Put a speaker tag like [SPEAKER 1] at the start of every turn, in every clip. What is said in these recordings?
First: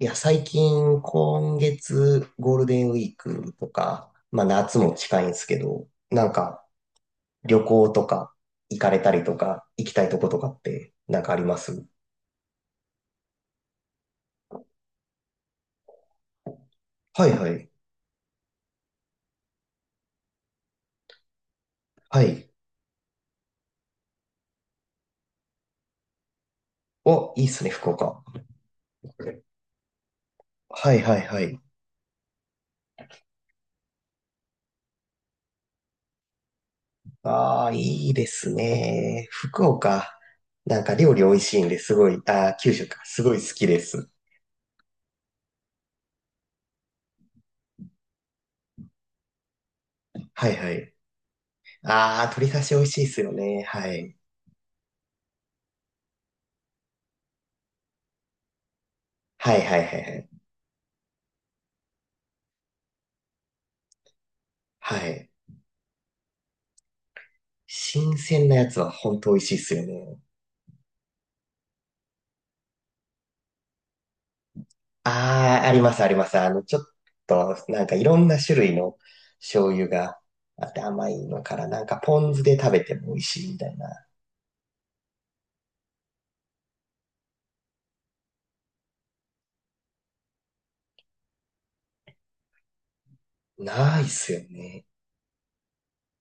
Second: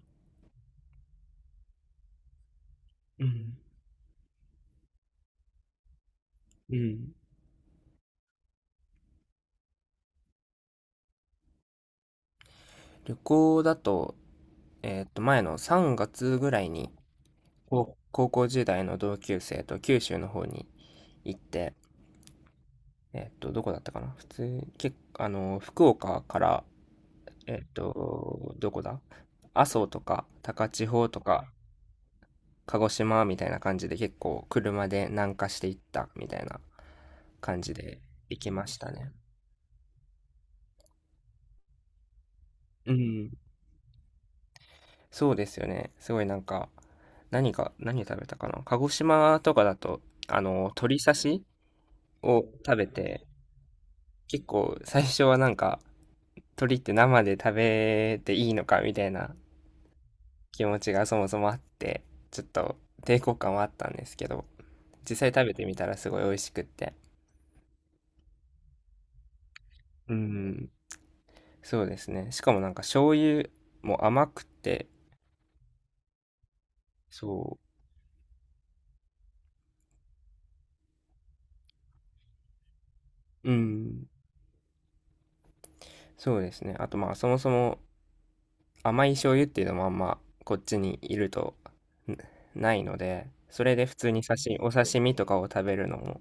[SPEAKER 1] いや、最近、今月、ゴールデンウィー
[SPEAKER 2] う
[SPEAKER 1] ク
[SPEAKER 2] ん。
[SPEAKER 1] とか、まあ夏も近いんですけど、なんか
[SPEAKER 2] うん。
[SPEAKER 1] 旅行とか行かれたりとか、行きたいとことかってなんかあります？
[SPEAKER 2] 旅行だと、前の3月ぐらいに、
[SPEAKER 1] はいはい。
[SPEAKER 2] 高校時代の同級生と九州の方に行って、
[SPEAKER 1] はい。
[SPEAKER 2] どこだったかな。普通、け、あの、福岡から、
[SPEAKER 1] お、いいっすね、福岡。
[SPEAKER 2] どこだ、阿蘇とか、高千
[SPEAKER 1] はい
[SPEAKER 2] 穂
[SPEAKER 1] はい
[SPEAKER 2] と
[SPEAKER 1] は
[SPEAKER 2] か、
[SPEAKER 1] い。
[SPEAKER 2] 鹿児島みたいな感じで結構車で南下していったみたいな感
[SPEAKER 1] ああ、
[SPEAKER 2] じで
[SPEAKER 1] いいで
[SPEAKER 2] 行き
[SPEAKER 1] す
[SPEAKER 2] ましたね。
[SPEAKER 1] ね。福岡。なんか料理美味しいんですごい、ああ、九州
[SPEAKER 2] う
[SPEAKER 1] か。す
[SPEAKER 2] ん。
[SPEAKER 1] ごい好きです。
[SPEAKER 2] そうですよね。すごいなんか、何か、何食べたかな。鹿児島とかだと、
[SPEAKER 1] はいはい。
[SPEAKER 2] 鶏刺し
[SPEAKER 1] ああ、
[SPEAKER 2] を
[SPEAKER 1] 鶏刺し
[SPEAKER 2] 食
[SPEAKER 1] 美
[SPEAKER 2] べ
[SPEAKER 1] 味しいっす
[SPEAKER 2] て、
[SPEAKER 1] よね。はい。
[SPEAKER 2] 結構最初はなんか、鶏って生で食べていいのかみたいな
[SPEAKER 1] はいはいはいはい。
[SPEAKER 2] 気持ちがそもそもあって、ちょっと抵抗感はあったんですけど、
[SPEAKER 1] は
[SPEAKER 2] 実
[SPEAKER 1] い。
[SPEAKER 2] 際食べてみたらすごい美味しくって。
[SPEAKER 1] 新鮮なやつは本当美味しいっすよ
[SPEAKER 2] う
[SPEAKER 1] ね。
[SPEAKER 2] ん、そうですね。しかもなんか醤油も甘くて、
[SPEAKER 1] ああ、あります、あります。あの、ちょっと、
[SPEAKER 2] そ
[SPEAKER 1] なんかいろんな種類の醤油があって甘いのから、なんかポン酢で食べても美味し
[SPEAKER 2] う、
[SPEAKER 1] い
[SPEAKER 2] う
[SPEAKER 1] みたいな。
[SPEAKER 2] ん、そうですね。あとまあそもそも甘い醤油っていうのもあんまこっちにいるとんないので、それで普
[SPEAKER 1] ないっ
[SPEAKER 2] 通に
[SPEAKER 1] すよ
[SPEAKER 2] 刺身、お
[SPEAKER 1] ね。
[SPEAKER 2] 刺身とかを食べるのも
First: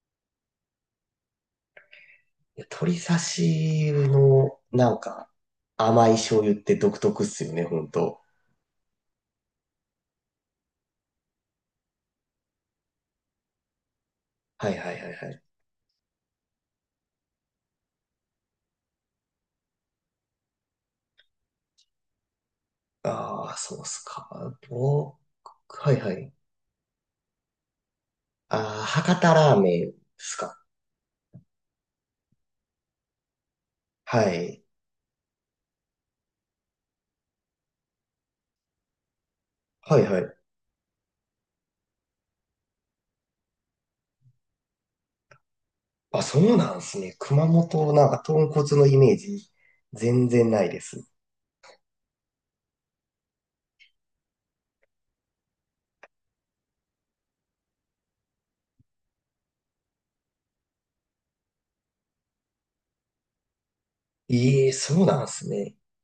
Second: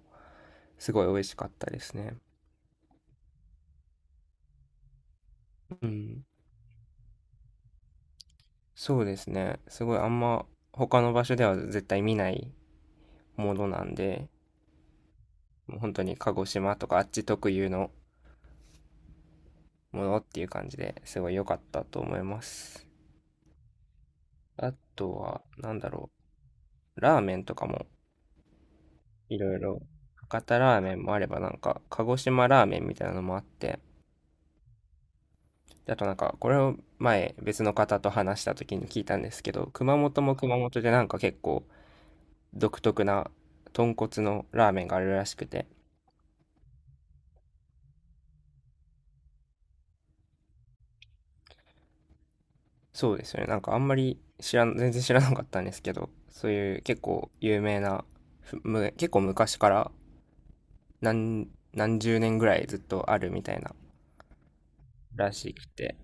[SPEAKER 2] すごい美味しかったですね。
[SPEAKER 1] いや、鶏刺しの、なんか
[SPEAKER 2] う
[SPEAKER 1] 甘い
[SPEAKER 2] ん。
[SPEAKER 1] 醤油って独特っすよね、本当。
[SPEAKER 2] そうですね。すごいあんま他の場所では絶対見ないものなんで、
[SPEAKER 1] はいはいはいはい。
[SPEAKER 2] もう本当に鹿児島とかあっち特有のものっていう感じですごい良かったと思います。
[SPEAKER 1] ああ、そうっすか。
[SPEAKER 2] あと
[SPEAKER 1] お、
[SPEAKER 2] は、なんだ
[SPEAKER 1] はい
[SPEAKER 2] ろ
[SPEAKER 1] はい。
[SPEAKER 2] う、ラーメンとかも
[SPEAKER 1] ああ、博多
[SPEAKER 2] いろ
[SPEAKER 1] ラ
[SPEAKER 2] い
[SPEAKER 1] ー
[SPEAKER 2] ろ、
[SPEAKER 1] メンっす
[SPEAKER 2] 博
[SPEAKER 1] か。
[SPEAKER 2] 多ラーメンもあればなんか鹿児島ラーメンみたいなのもあって、
[SPEAKER 1] はい。
[SPEAKER 2] あとなんか、これを前別の方と話した時に聞いたんですけど、熊
[SPEAKER 1] はいは
[SPEAKER 2] 本
[SPEAKER 1] い。
[SPEAKER 2] も熊本でなんか結構独特な豚骨のラーメンがあるらしくて、
[SPEAKER 1] あ、そうなんすね。熊本、なんか豚骨のイメージ全然ないです。
[SPEAKER 2] そうですよね。なんかあんまり知らん、全然知らなかったんですけど、そういう結構有名な、ふむ、結構昔から何、何十年ぐらいずっとあるみたいな
[SPEAKER 1] ええ、そうなん
[SPEAKER 2] ら
[SPEAKER 1] す
[SPEAKER 2] しく
[SPEAKER 1] ね。
[SPEAKER 2] て、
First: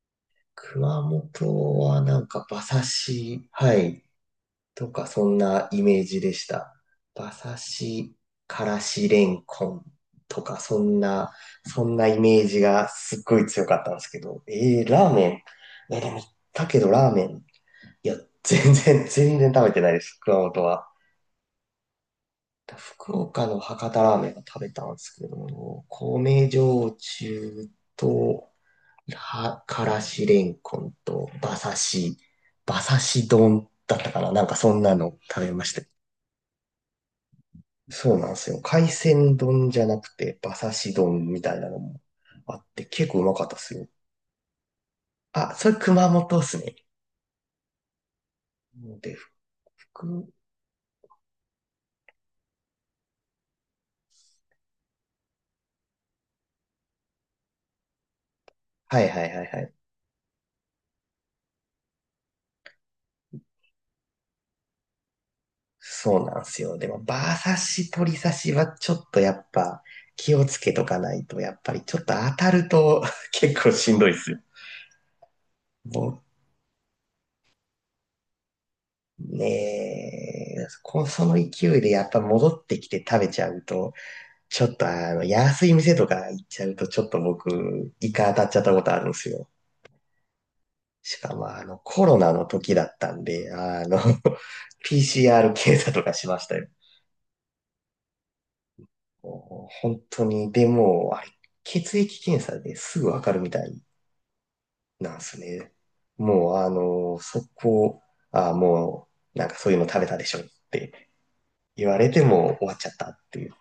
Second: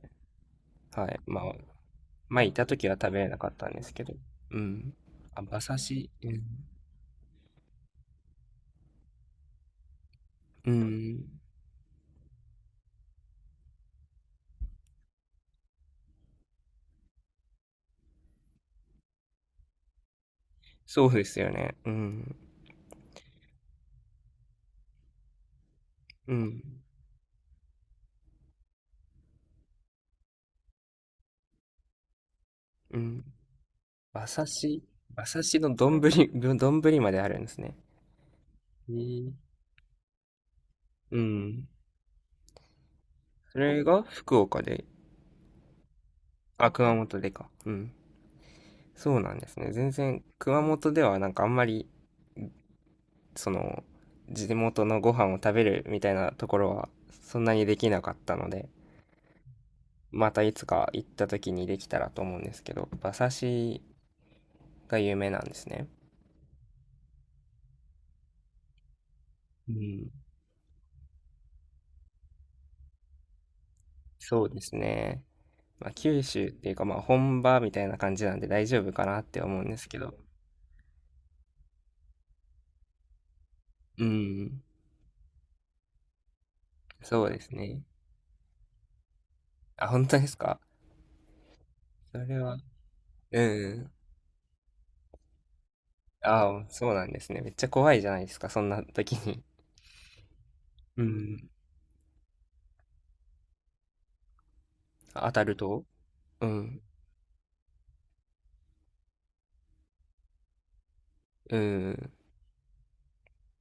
[SPEAKER 1] 熊
[SPEAKER 2] はい。まあ、
[SPEAKER 1] 本はなんか
[SPEAKER 2] 前い
[SPEAKER 1] 馬
[SPEAKER 2] た
[SPEAKER 1] 刺
[SPEAKER 2] 時は食べれな
[SPEAKER 1] し、
[SPEAKER 2] かったん
[SPEAKER 1] は
[SPEAKER 2] です
[SPEAKER 1] い、
[SPEAKER 2] けど、う
[SPEAKER 1] と
[SPEAKER 2] ん。
[SPEAKER 1] かそん
[SPEAKER 2] あ、馬
[SPEAKER 1] な
[SPEAKER 2] 刺
[SPEAKER 1] イメー
[SPEAKER 2] し、
[SPEAKER 1] ジ
[SPEAKER 2] う
[SPEAKER 1] で
[SPEAKER 2] ん。
[SPEAKER 1] した。馬刺し、からしれんこんとか
[SPEAKER 2] う
[SPEAKER 1] そん
[SPEAKER 2] ん。
[SPEAKER 1] な、そんなイメージがすっごい強かったんですけど、ええ、ラーメン。え、でも、だけどラーメン。いや、全然、全然食べてないです、熊本は。
[SPEAKER 2] そうですよね。うん。
[SPEAKER 1] 福岡の博多ラーメンが食べたんですけども、
[SPEAKER 2] う
[SPEAKER 1] 米
[SPEAKER 2] ん。
[SPEAKER 1] 焼酎と、はからしれんこんと、馬刺し、馬
[SPEAKER 2] う
[SPEAKER 1] 刺
[SPEAKER 2] ん。
[SPEAKER 1] し丼だったか
[SPEAKER 2] 馬
[SPEAKER 1] なな
[SPEAKER 2] 刺
[SPEAKER 1] んかそん
[SPEAKER 2] し、
[SPEAKER 1] なの
[SPEAKER 2] 馬
[SPEAKER 1] 食
[SPEAKER 2] 刺
[SPEAKER 1] べ
[SPEAKER 2] し
[SPEAKER 1] まし
[SPEAKER 2] の
[SPEAKER 1] た。
[SPEAKER 2] 丼、丼まであるんですね。
[SPEAKER 1] そうなんですよ。海
[SPEAKER 2] えー、
[SPEAKER 1] 鮮丼じゃなくて、馬刺し
[SPEAKER 2] う
[SPEAKER 1] 丼みたい
[SPEAKER 2] ん。
[SPEAKER 1] なのもあって、結構うまかった
[SPEAKER 2] そ
[SPEAKER 1] です
[SPEAKER 2] れ
[SPEAKER 1] よ。
[SPEAKER 2] が福岡で、
[SPEAKER 1] あ、それ熊本っす
[SPEAKER 2] あ、
[SPEAKER 1] ね。
[SPEAKER 2] 熊本でか。うん。
[SPEAKER 1] で、
[SPEAKER 2] そうなんですね。全然、
[SPEAKER 1] 福、
[SPEAKER 2] 熊本ではなんかあんまり、その、地元のご飯を食べるみたいなところは、そんなにできなかったので、
[SPEAKER 1] はいはいはいはい。
[SPEAKER 2] またいつか行った時にできたらと思うんですけど、馬刺しが有名なんですね。
[SPEAKER 1] そうなんですよ。でも、バー刺し、取り刺しはちょっとやっ
[SPEAKER 2] う
[SPEAKER 1] ぱ
[SPEAKER 2] ん。
[SPEAKER 1] 気をつけとかないと、やっぱりちょっと当たると 結構しんどいっすよ。
[SPEAKER 2] そうですね。まあ、
[SPEAKER 1] もう
[SPEAKER 2] 九州っていうかまあ本場みたいな感じなんで大丈夫かなって思うんですけ
[SPEAKER 1] ね
[SPEAKER 2] ど。
[SPEAKER 1] え、こその勢いでやっぱ戻ってきて食べちゃうと、
[SPEAKER 2] うん。
[SPEAKER 1] ちょっとあの、安い店とか行っちゃうと、ちょっと
[SPEAKER 2] そうですね。
[SPEAKER 1] 僕、イカ当たっちゃったことあるんですよ。
[SPEAKER 2] あ、本当ですか、
[SPEAKER 1] しかもあの、コロ
[SPEAKER 2] そ
[SPEAKER 1] ナ
[SPEAKER 2] れ
[SPEAKER 1] の
[SPEAKER 2] は。
[SPEAKER 1] 時だったん
[SPEAKER 2] う
[SPEAKER 1] で、あ
[SPEAKER 2] ん。
[SPEAKER 1] の、PCR 検査とかしました
[SPEAKER 2] ああ、
[SPEAKER 1] よ。
[SPEAKER 2] そうなんですね。めっちゃ怖いじゃないですか、そんな時に。
[SPEAKER 1] お本当に、で
[SPEAKER 2] う
[SPEAKER 1] も、あれ、
[SPEAKER 2] ん。
[SPEAKER 1] 血液検査ですぐわかるみたいなんで
[SPEAKER 2] 当
[SPEAKER 1] す
[SPEAKER 2] たる
[SPEAKER 1] ね。
[SPEAKER 2] と、う
[SPEAKER 1] もう、あ
[SPEAKER 2] ん。
[SPEAKER 1] の、そこ、あ、もう、なんかそういうの食べたでしょって
[SPEAKER 2] う
[SPEAKER 1] 言われ
[SPEAKER 2] ん。
[SPEAKER 1] ても終わっちゃったっていう。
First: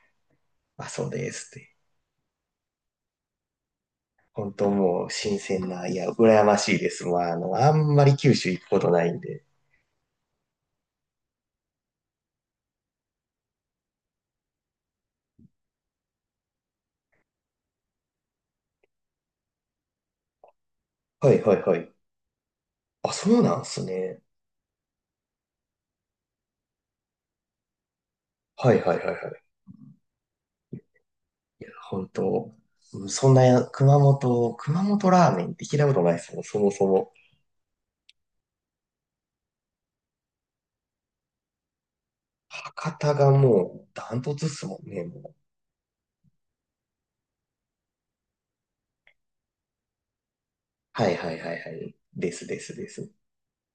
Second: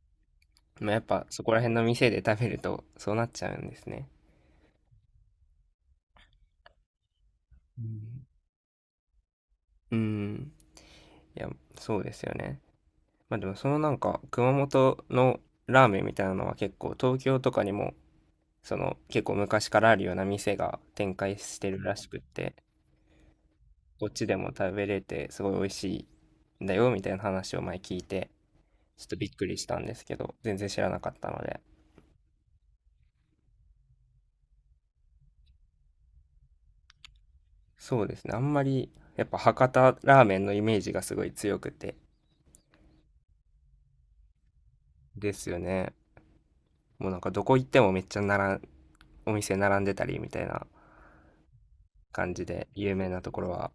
[SPEAKER 1] まあ、
[SPEAKER 2] まあ、やっ
[SPEAKER 1] そう
[SPEAKER 2] ぱ
[SPEAKER 1] で
[SPEAKER 2] そ
[SPEAKER 1] す
[SPEAKER 2] こら
[SPEAKER 1] っ
[SPEAKER 2] 辺
[SPEAKER 1] て。
[SPEAKER 2] の店で食べるとそうなっちゃうんですね。
[SPEAKER 1] 本当もう新鮮な、いや、羨ましいです。まあ、あの、あ
[SPEAKER 2] う
[SPEAKER 1] んまり
[SPEAKER 2] ん。
[SPEAKER 1] 九州行くことないんで。
[SPEAKER 2] うん、いや、そうですよね。まあでもそのなんか熊本のラーメンみたいなのは結構東京とかにもその結構昔からあるような店が展
[SPEAKER 1] は
[SPEAKER 2] 開
[SPEAKER 1] いは
[SPEAKER 2] し
[SPEAKER 1] い
[SPEAKER 2] て
[SPEAKER 1] は
[SPEAKER 2] る
[SPEAKER 1] い。
[SPEAKER 2] らしくって、
[SPEAKER 1] あ、そうなんです
[SPEAKER 2] こっ
[SPEAKER 1] ね。
[SPEAKER 2] ちでも食べれてすごい美味しいんだよみたいな話を前聞いて、
[SPEAKER 1] はいはい
[SPEAKER 2] ち
[SPEAKER 1] は
[SPEAKER 2] ょ
[SPEAKER 1] い
[SPEAKER 2] っ
[SPEAKER 1] は
[SPEAKER 2] と
[SPEAKER 1] い。
[SPEAKER 2] びっくりしたんですけど全然知らなかったので。
[SPEAKER 1] 本当、うんそんなや、熊本ラーメンって聞いたことないですもん、そもそも。
[SPEAKER 2] そうですね、あんまりやっぱ博多ラーメンのイメージがすごい強くて。
[SPEAKER 1] 博多がもうダントツっすもんね、も
[SPEAKER 2] で
[SPEAKER 1] う。
[SPEAKER 2] すよね。もうなんかどこ行ってもめっちゃなら、お店並んでたりみたいな
[SPEAKER 1] はいはいはいはい。で
[SPEAKER 2] 感
[SPEAKER 1] す
[SPEAKER 2] じ
[SPEAKER 1] で
[SPEAKER 2] で
[SPEAKER 1] すで
[SPEAKER 2] 有名
[SPEAKER 1] す。
[SPEAKER 2] なところは、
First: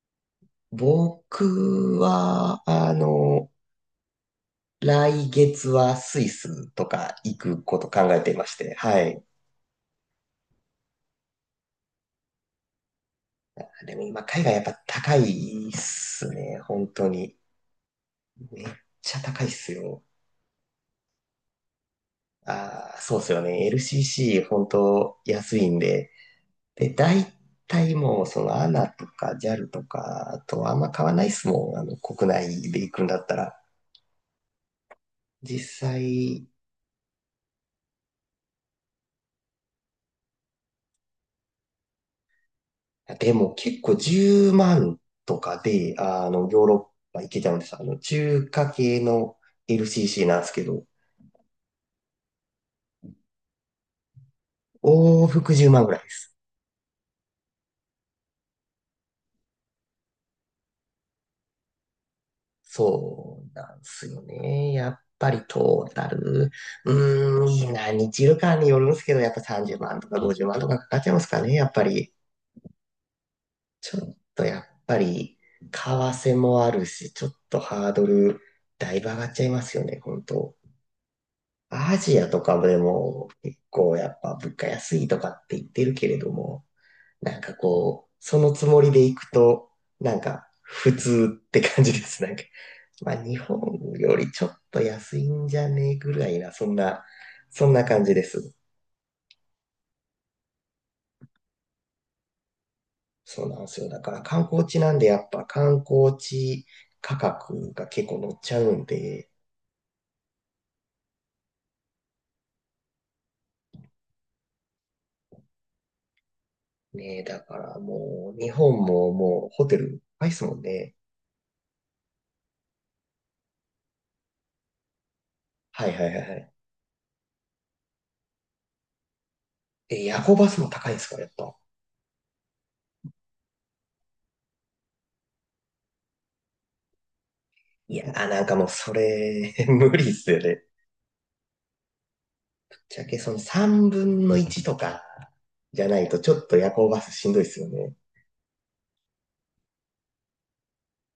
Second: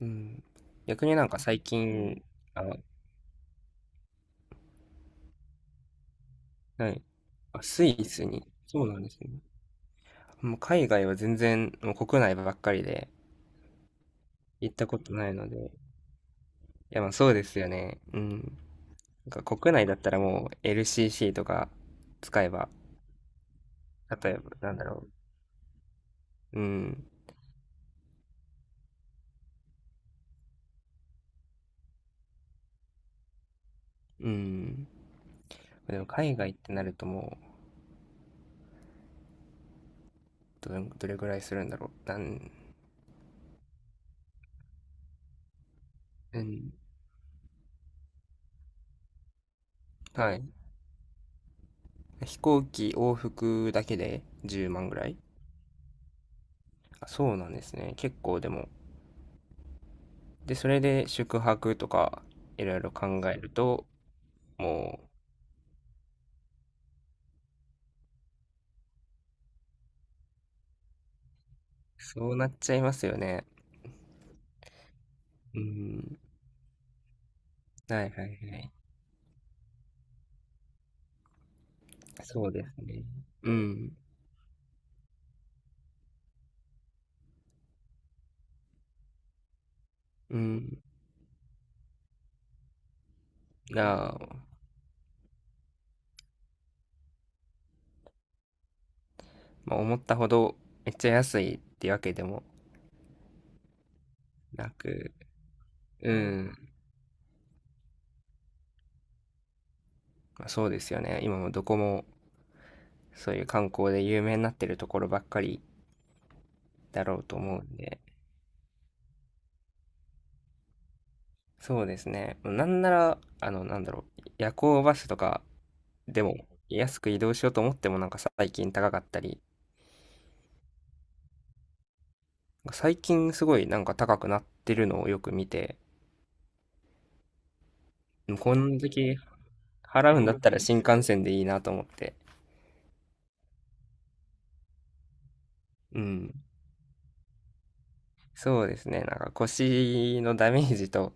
[SPEAKER 2] うん、逆になんか最
[SPEAKER 1] 僕
[SPEAKER 2] 近、
[SPEAKER 1] は、
[SPEAKER 2] あ、
[SPEAKER 1] あの、来月はスイスと
[SPEAKER 2] はい、
[SPEAKER 1] か行く
[SPEAKER 2] あ、
[SPEAKER 1] こ
[SPEAKER 2] ス
[SPEAKER 1] と
[SPEAKER 2] イ
[SPEAKER 1] 考え
[SPEAKER 2] ス
[SPEAKER 1] ていま
[SPEAKER 2] に、
[SPEAKER 1] して、
[SPEAKER 2] そうな
[SPEAKER 1] は
[SPEAKER 2] んです
[SPEAKER 1] い。
[SPEAKER 2] ね。もう海外は全然、もう国内ばっかりで、
[SPEAKER 1] でも今、海外やっ
[SPEAKER 2] 行っ
[SPEAKER 1] ぱ
[SPEAKER 2] たこと
[SPEAKER 1] 高
[SPEAKER 2] ないので。
[SPEAKER 1] い
[SPEAKER 2] い
[SPEAKER 1] っすね、本
[SPEAKER 2] や、
[SPEAKER 1] 当
[SPEAKER 2] まあそ
[SPEAKER 1] に。
[SPEAKER 2] うですよね。うん。
[SPEAKER 1] めっちゃ
[SPEAKER 2] なんか
[SPEAKER 1] 高いっす
[SPEAKER 2] 国内だっ
[SPEAKER 1] よ。
[SPEAKER 2] たらもう LCC とか使えば、
[SPEAKER 1] ああ、そうっすよね。
[SPEAKER 2] 例え
[SPEAKER 1] LCC、
[SPEAKER 2] ば、
[SPEAKER 1] 本
[SPEAKER 2] なんだろ
[SPEAKER 1] 当安いんで。
[SPEAKER 2] う。う
[SPEAKER 1] で、
[SPEAKER 2] ん。
[SPEAKER 1] 大体もう、その ANA とか JAL とかとあんま買わないっすもん。あの、国内で行くんだったら。
[SPEAKER 2] うん。
[SPEAKER 1] 実
[SPEAKER 2] でも海
[SPEAKER 1] 際、
[SPEAKER 2] 外ってなるともう、どれぐらいするんだろう。なん、
[SPEAKER 1] でも結構10万とかで、あ
[SPEAKER 2] う
[SPEAKER 1] の、ヨー
[SPEAKER 2] ん。
[SPEAKER 1] ロッパ行けちゃうんです。あの、中華系の LCC
[SPEAKER 2] は
[SPEAKER 1] なんで
[SPEAKER 2] い。
[SPEAKER 1] すけど、
[SPEAKER 2] 飛行機往復だけで10万ぐらい。
[SPEAKER 1] 往復10万ぐらいです。
[SPEAKER 2] あ、そうなんですね。結構でも。で、それで宿泊とか、いろいろ考え
[SPEAKER 1] そ
[SPEAKER 2] る
[SPEAKER 1] うなんで
[SPEAKER 2] と、
[SPEAKER 1] すよね。やっ
[SPEAKER 2] も
[SPEAKER 1] ぱりトータル、何日いるかによるんですけど、やっぱ30万とか50万とかかかっちゃいますかね、やっぱ
[SPEAKER 2] う、
[SPEAKER 1] り。
[SPEAKER 2] そうなっちゃいますよね。
[SPEAKER 1] ちょっとやっぱり、
[SPEAKER 2] うー
[SPEAKER 1] 為
[SPEAKER 2] ん。
[SPEAKER 1] 替もあるし、ちょっとハー
[SPEAKER 2] は
[SPEAKER 1] ド
[SPEAKER 2] いはいは
[SPEAKER 1] ル、
[SPEAKER 2] い。
[SPEAKER 1] だいぶ上がっちゃいますよね、本当。アジアと
[SPEAKER 2] そう
[SPEAKER 1] か
[SPEAKER 2] です
[SPEAKER 1] で
[SPEAKER 2] ね。
[SPEAKER 1] も
[SPEAKER 2] う
[SPEAKER 1] 結
[SPEAKER 2] ん。
[SPEAKER 1] 構やっぱ物価安いとかって言ってるけれども、なんかこう、そのつもりで行くと、なん
[SPEAKER 2] う
[SPEAKER 1] か
[SPEAKER 2] ん。
[SPEAKER 1] 普通って感じです。なんか、まあ日本よ
[SPEAKER 2] が、
[SPEAKER 1] りちょっと安いんじゃねえぐらいな、そんな、そんな感じです。
[SPEAKER 2] まあ、思ったほどめっちゃ安いってわけでも
[SPEAKER 1] そうなんですよ。だから観光
[SPEAKER 2] な
[SPEAKER 1] 地なんで
[SPEAKER 2] く、
[SPEAKER 1] やっぱ観
[SPEAKER 2] う
[SPEAKER 1] 光
[SPEAKER 2] ん。
[SPEAKER 1] 地価格が結構乗っちゃうんで、
[SPEAKER 2] まあ、そうですよね。今もどこもそういう観光で有名になってるところばっかりだろ
[SPEAKER 1] ねえ、
[SPEAKER 2] うと
[SPEAKER 1] だか
[SPEAKER 2] 思うん
[SPEAKER 1] ら
[SPEAKER 2] で、
[SPEAKER 1] もう日本ももうホテル高いっすもんね。
[SPEAKER 2] そうですね。なんなら、なんだろう、夜行バスとか
[SPEAKER 1] はいはいは
[SPEAKER 2] で
[SPEAKER 1] い
[SPEAKER 2] も
[SPEAKER 1] はい。
[SPEAKER 2] 安く移動しようと思ってもなんか最近高かったり、
[SPEAKER 1] え、夜行バスも高いんですか、やっぱ。
[SPEAKER 2] 最近すごいなんか高くなってるのをよく見て、
[SPEAKER 1] いやー、なん
[SPEAKER 2] こ
[SPEAKER 1] かもう
[SPEAKER 2] の
[SPEAKER 1] そ
[SPEAKER 2] 時
[SPEAKER 1] れ、無理っ
[SPEAKER 2] 払うん
[SPEAKER 1] す
[SPEAKER 2] だ
[SPEAKER 1] よ
[SPEAKER 2] っ
[SPEAKER 1] ね。
[SPEAKER 2] たら
[SPEAKER 1] ぶ
[SPEAKER 2] 新幹線でいいなと思って。
[SPEAKER 1] っちゃけその3分の1とかじゃな
[SPEAKER 2] う
[SPEAKER 1] いとち
[SPEAKER 2] ん。
[SPEAKER 1] ょっと夜行バスしんどいっすよね。
[SPEAKER 2] そうですね。なんか腰のダメージと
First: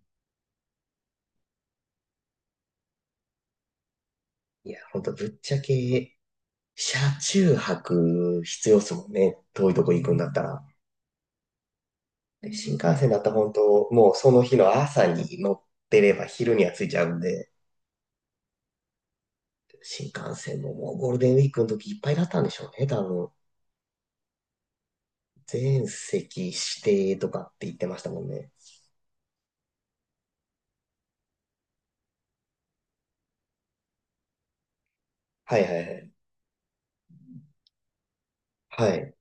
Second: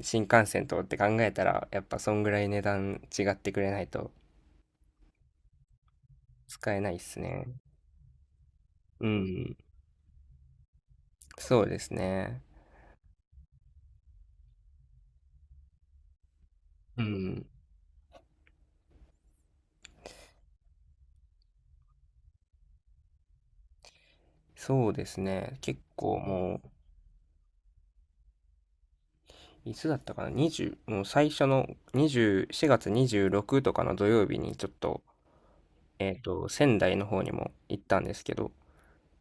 [SPEAKER 2] 新幹線とって考えたら、やっぱそんぐらい値段違ってくれないと
[SPEAKER 1] いや、ほんとぶっちゃけ、
[SPEAKER 2] 使えない
[SPEAKER 1] 車
[SPEAKER 2] っすね。
[SPEAKER 1] 中泊必要っす
[SPEAKER 2] う
[SPEAKER 1] もんね。
[SPEAKER 2] ん。
[SPEAKER 1] 遠いとこ行くんだったら。
[SPEAKER 2] そうですね。
[SPEAKER 1] で新幹線だったら本当、もうその日の朝に乗ってれば昼には着いち
[SPEAKER 2] う
[SPEAKER 1] ゃうん
[SPEAKER 2] ん。
[SPEAKER 1] で、新幹線ももうゴールデンウィークの時いっぱいだったんでしょうね、多分。
[SPEAKER 2] そうですね。結
[SPEAKER 1] 全
[SPEAKER 2] 構
[SPEAKER 1] 席指
[SPEAKER 2] もう、
[SPEAKER 1] 定とかって言ってましたもんね。
[SPEAKER 2] いつだったかな？ 20、もう最初の20、4月26とかの土曜日にちょっと、
[SPEAKER 1] はいはいはい。
[SPEAKER 2] 仙台の方にも行ったんですけど、
[SPEAKER 1] はい。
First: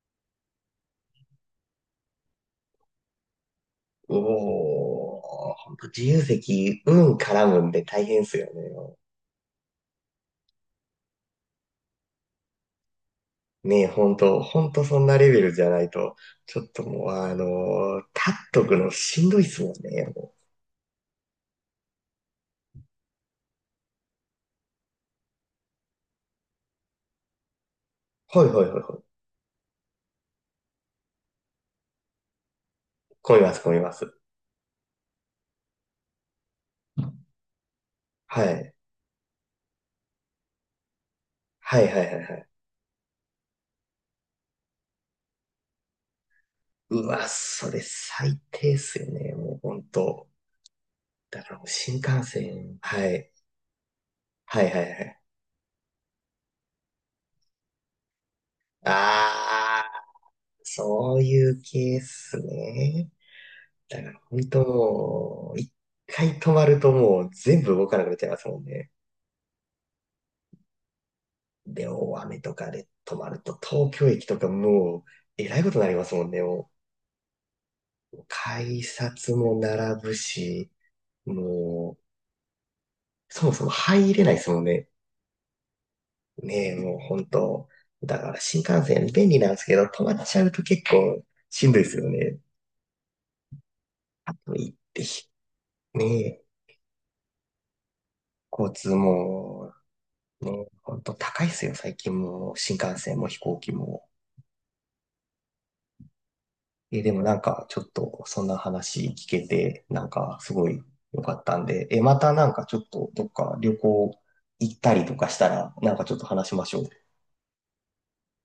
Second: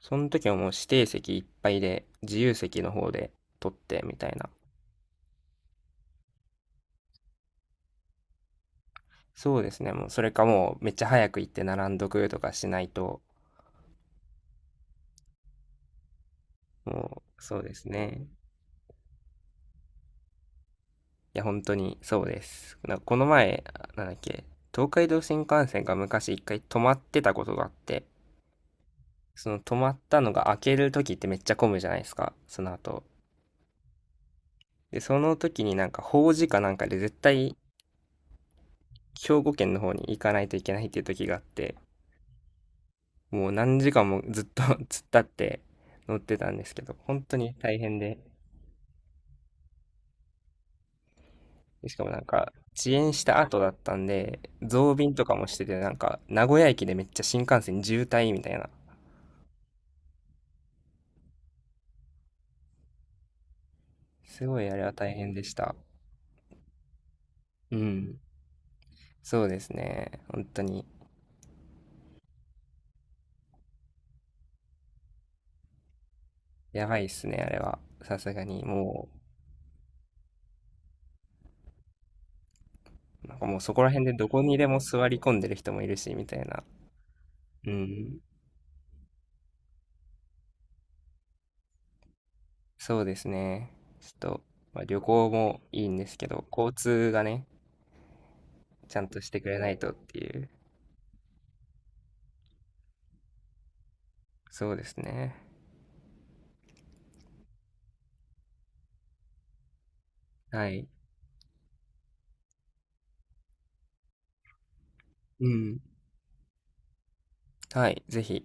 [SPEAKER 2] その時はもう指定席いっぱいで、自由席の方で取ってみたいな。
[SPEAKER 1] おー、ほんと自由席、運絡むんで大変っすよね。
[SPEAKER 2] そうですね。もうそれかもうめっちゃ早く行って並んどくとかしないと、
[SPEAKER 1] ねえ、ほんと、ほんとそんなレベルじゃないと、ちょっともう、
[SPEAKER 2] もう、そうですね。
[SPEAKER 1] 立っとくのしんどいっすもんね。も
[SPEAKER 2] いや、本当にそうです。なんかこの前、なんだっけ、東海道新幹線が昔一回止まってたことがあって、
[SPEAKER 1] うはいはいはいはい。
[SPEAKER 2] その止まったのが開ける時ってめっちゃ混むじゃないですか、その後。
[SPEAKER 1] 混みます、混みます。
[SPEAKER 2] で、その時になんか法事かなんかで絶対
[SPEAKER 1] はい。
[SPEAKER 2] 兵庫県の方に行かないといけないっていう時があって、
[SPEAKER 1] はいはいはいはい。
[SPEAKER 2] もう何時間もずっと 突っ立って乗ってたんですけど、
[SPEAKER 1] う
[SPEAKER 2] 本
[SPEAKER 1] わ、
[SPEAKER 2] 当に
[SPEAKER 1] そ
[SPEAKER 2] 大
[SPEAKER 1] れ
[SPEAKER 2] 変で、
[SPEAKER 1] 最低っすよね。もうほんと。だからもう新
[SPEAKER 2] しかもな
[SPEAKER 1] 幹
[SPEAKER 2] んか
[SPEAKER 1] 線。
[SPEAKER 2] 遅
[SPEAKER 1] は
[SPEAKER 2] 延し
[SPEAKER 1] い。
[SPEAKER 2] た後だったんで、
[SPEAKER 1] はいはい
[SPEAKER 2] 増
[SPEAKER 1] は
[SPEAKER 2] 便
[SPEAKER 1] い。
[SPEAKER 2] とかもしてて、なんか名古屋駅でめっちゃ新幹線渋滞みたいな、
[SPEAKER 1] あー、そういうケースね。だから本
[SPEAKER 2] すごいあれは大変で
[SPEAKER 1] 当、
[SPEAKER 2] し
[SPEAKER 1] 一
[SPEAKER 2] た。
[SPEAKER 1] 回止まるともう全部
[SPEAKER 2] う
[SPEAKER 1] 動かなくなっ
[SPEAKER 2] ん。
[SPEAKER 1] ちゃいますもんね。
[SPEAKER 2] そうですね。本当に、
[SPEAKER 1] で、大雨とかで止まると東京駅とかもうえらいことになりますもんね。も
[SPEAKER 2] やばいっすね、あれは。さ
[SPEAKER 1] う
[SPEAKER 2] すがに
[SPEAKER 1] 改
[SPEAKER 2] も
[SPEAKER 1] 札も並ぶし、もう
[SPEAKER 2] う、なん
[SPEAKER 1] そ
[SPEAKER 2] か
[SPEAKER 1] も
[SPEAKER 2] もう
[SPEAKER 1] そも
[SPEAKER 2] そこら辺
[SPEAKER 1] 入
[SPEAKER 2] で
[SPEAKER 1] れ
[SPEAKER 2] ど
[SPEAKER 1] ないで
[SPEAKER 2] こ
[SPEAKER 1] す
[SPEAKER 2] に
[SPEAKER 1] もん
[SPEAKER 2] でも
[SPEAKER 1] ね。
[SPEAKER 2] 座り込んでる人もいるし、みたいな。
[SPEAKER 1] ねえ、もう本当。
[SPEAKER 2] う
[SPEAKER 1] だ
[SPEAKER 2] ん。
[SPEAKER 1] から新幹線便利なんですけど、止まっちゃうと結構しんどいですよね。
[SPEAKER 2] そうですね。ちょっ
[SPEAKER 1] あ
[SPEAKER 2] と、
[SPEAKER 1] と行っ
[SPEAKER 2] まあ、旅
[SPEAKER 1] てひ、
[SPEAKER 2] 行もいいん
[SPEAKER 1] ね
[SPEAKER 2] ですけ
[SPEAKER 1] え、
[SPEAKER 2] ど、交通がね、
[SPEAKER 1] 交通
[SPEAKER 2] ちゃんとしてくれな
[SPEAKER 1] も、
[SPEAKER 2] いとっていう。
[SPEAKER 1] ねえ、本当高いですよ、最近も。新幹線も飛行機も。
[SPEAKER 2] そうですね。
[SPEAKER 1] え、でもなんか、ちょっと、そんな話聞けて、なんか、すご
[SPEAKER 2] は
[SPEAKER 1] い
[SPEAKER 2] い。
[SPEAKER 1] 良かったんで、え、またなんかちょっと、どっか旅行行ったりとかし
[SPEAKER 2] う
[SPEAKER 1] たら、
[SPEAKER 2] ん。
[SPEAKER 1] なんかちょっと話しましょう。
[SPEAKER 2] はい。ぜひ、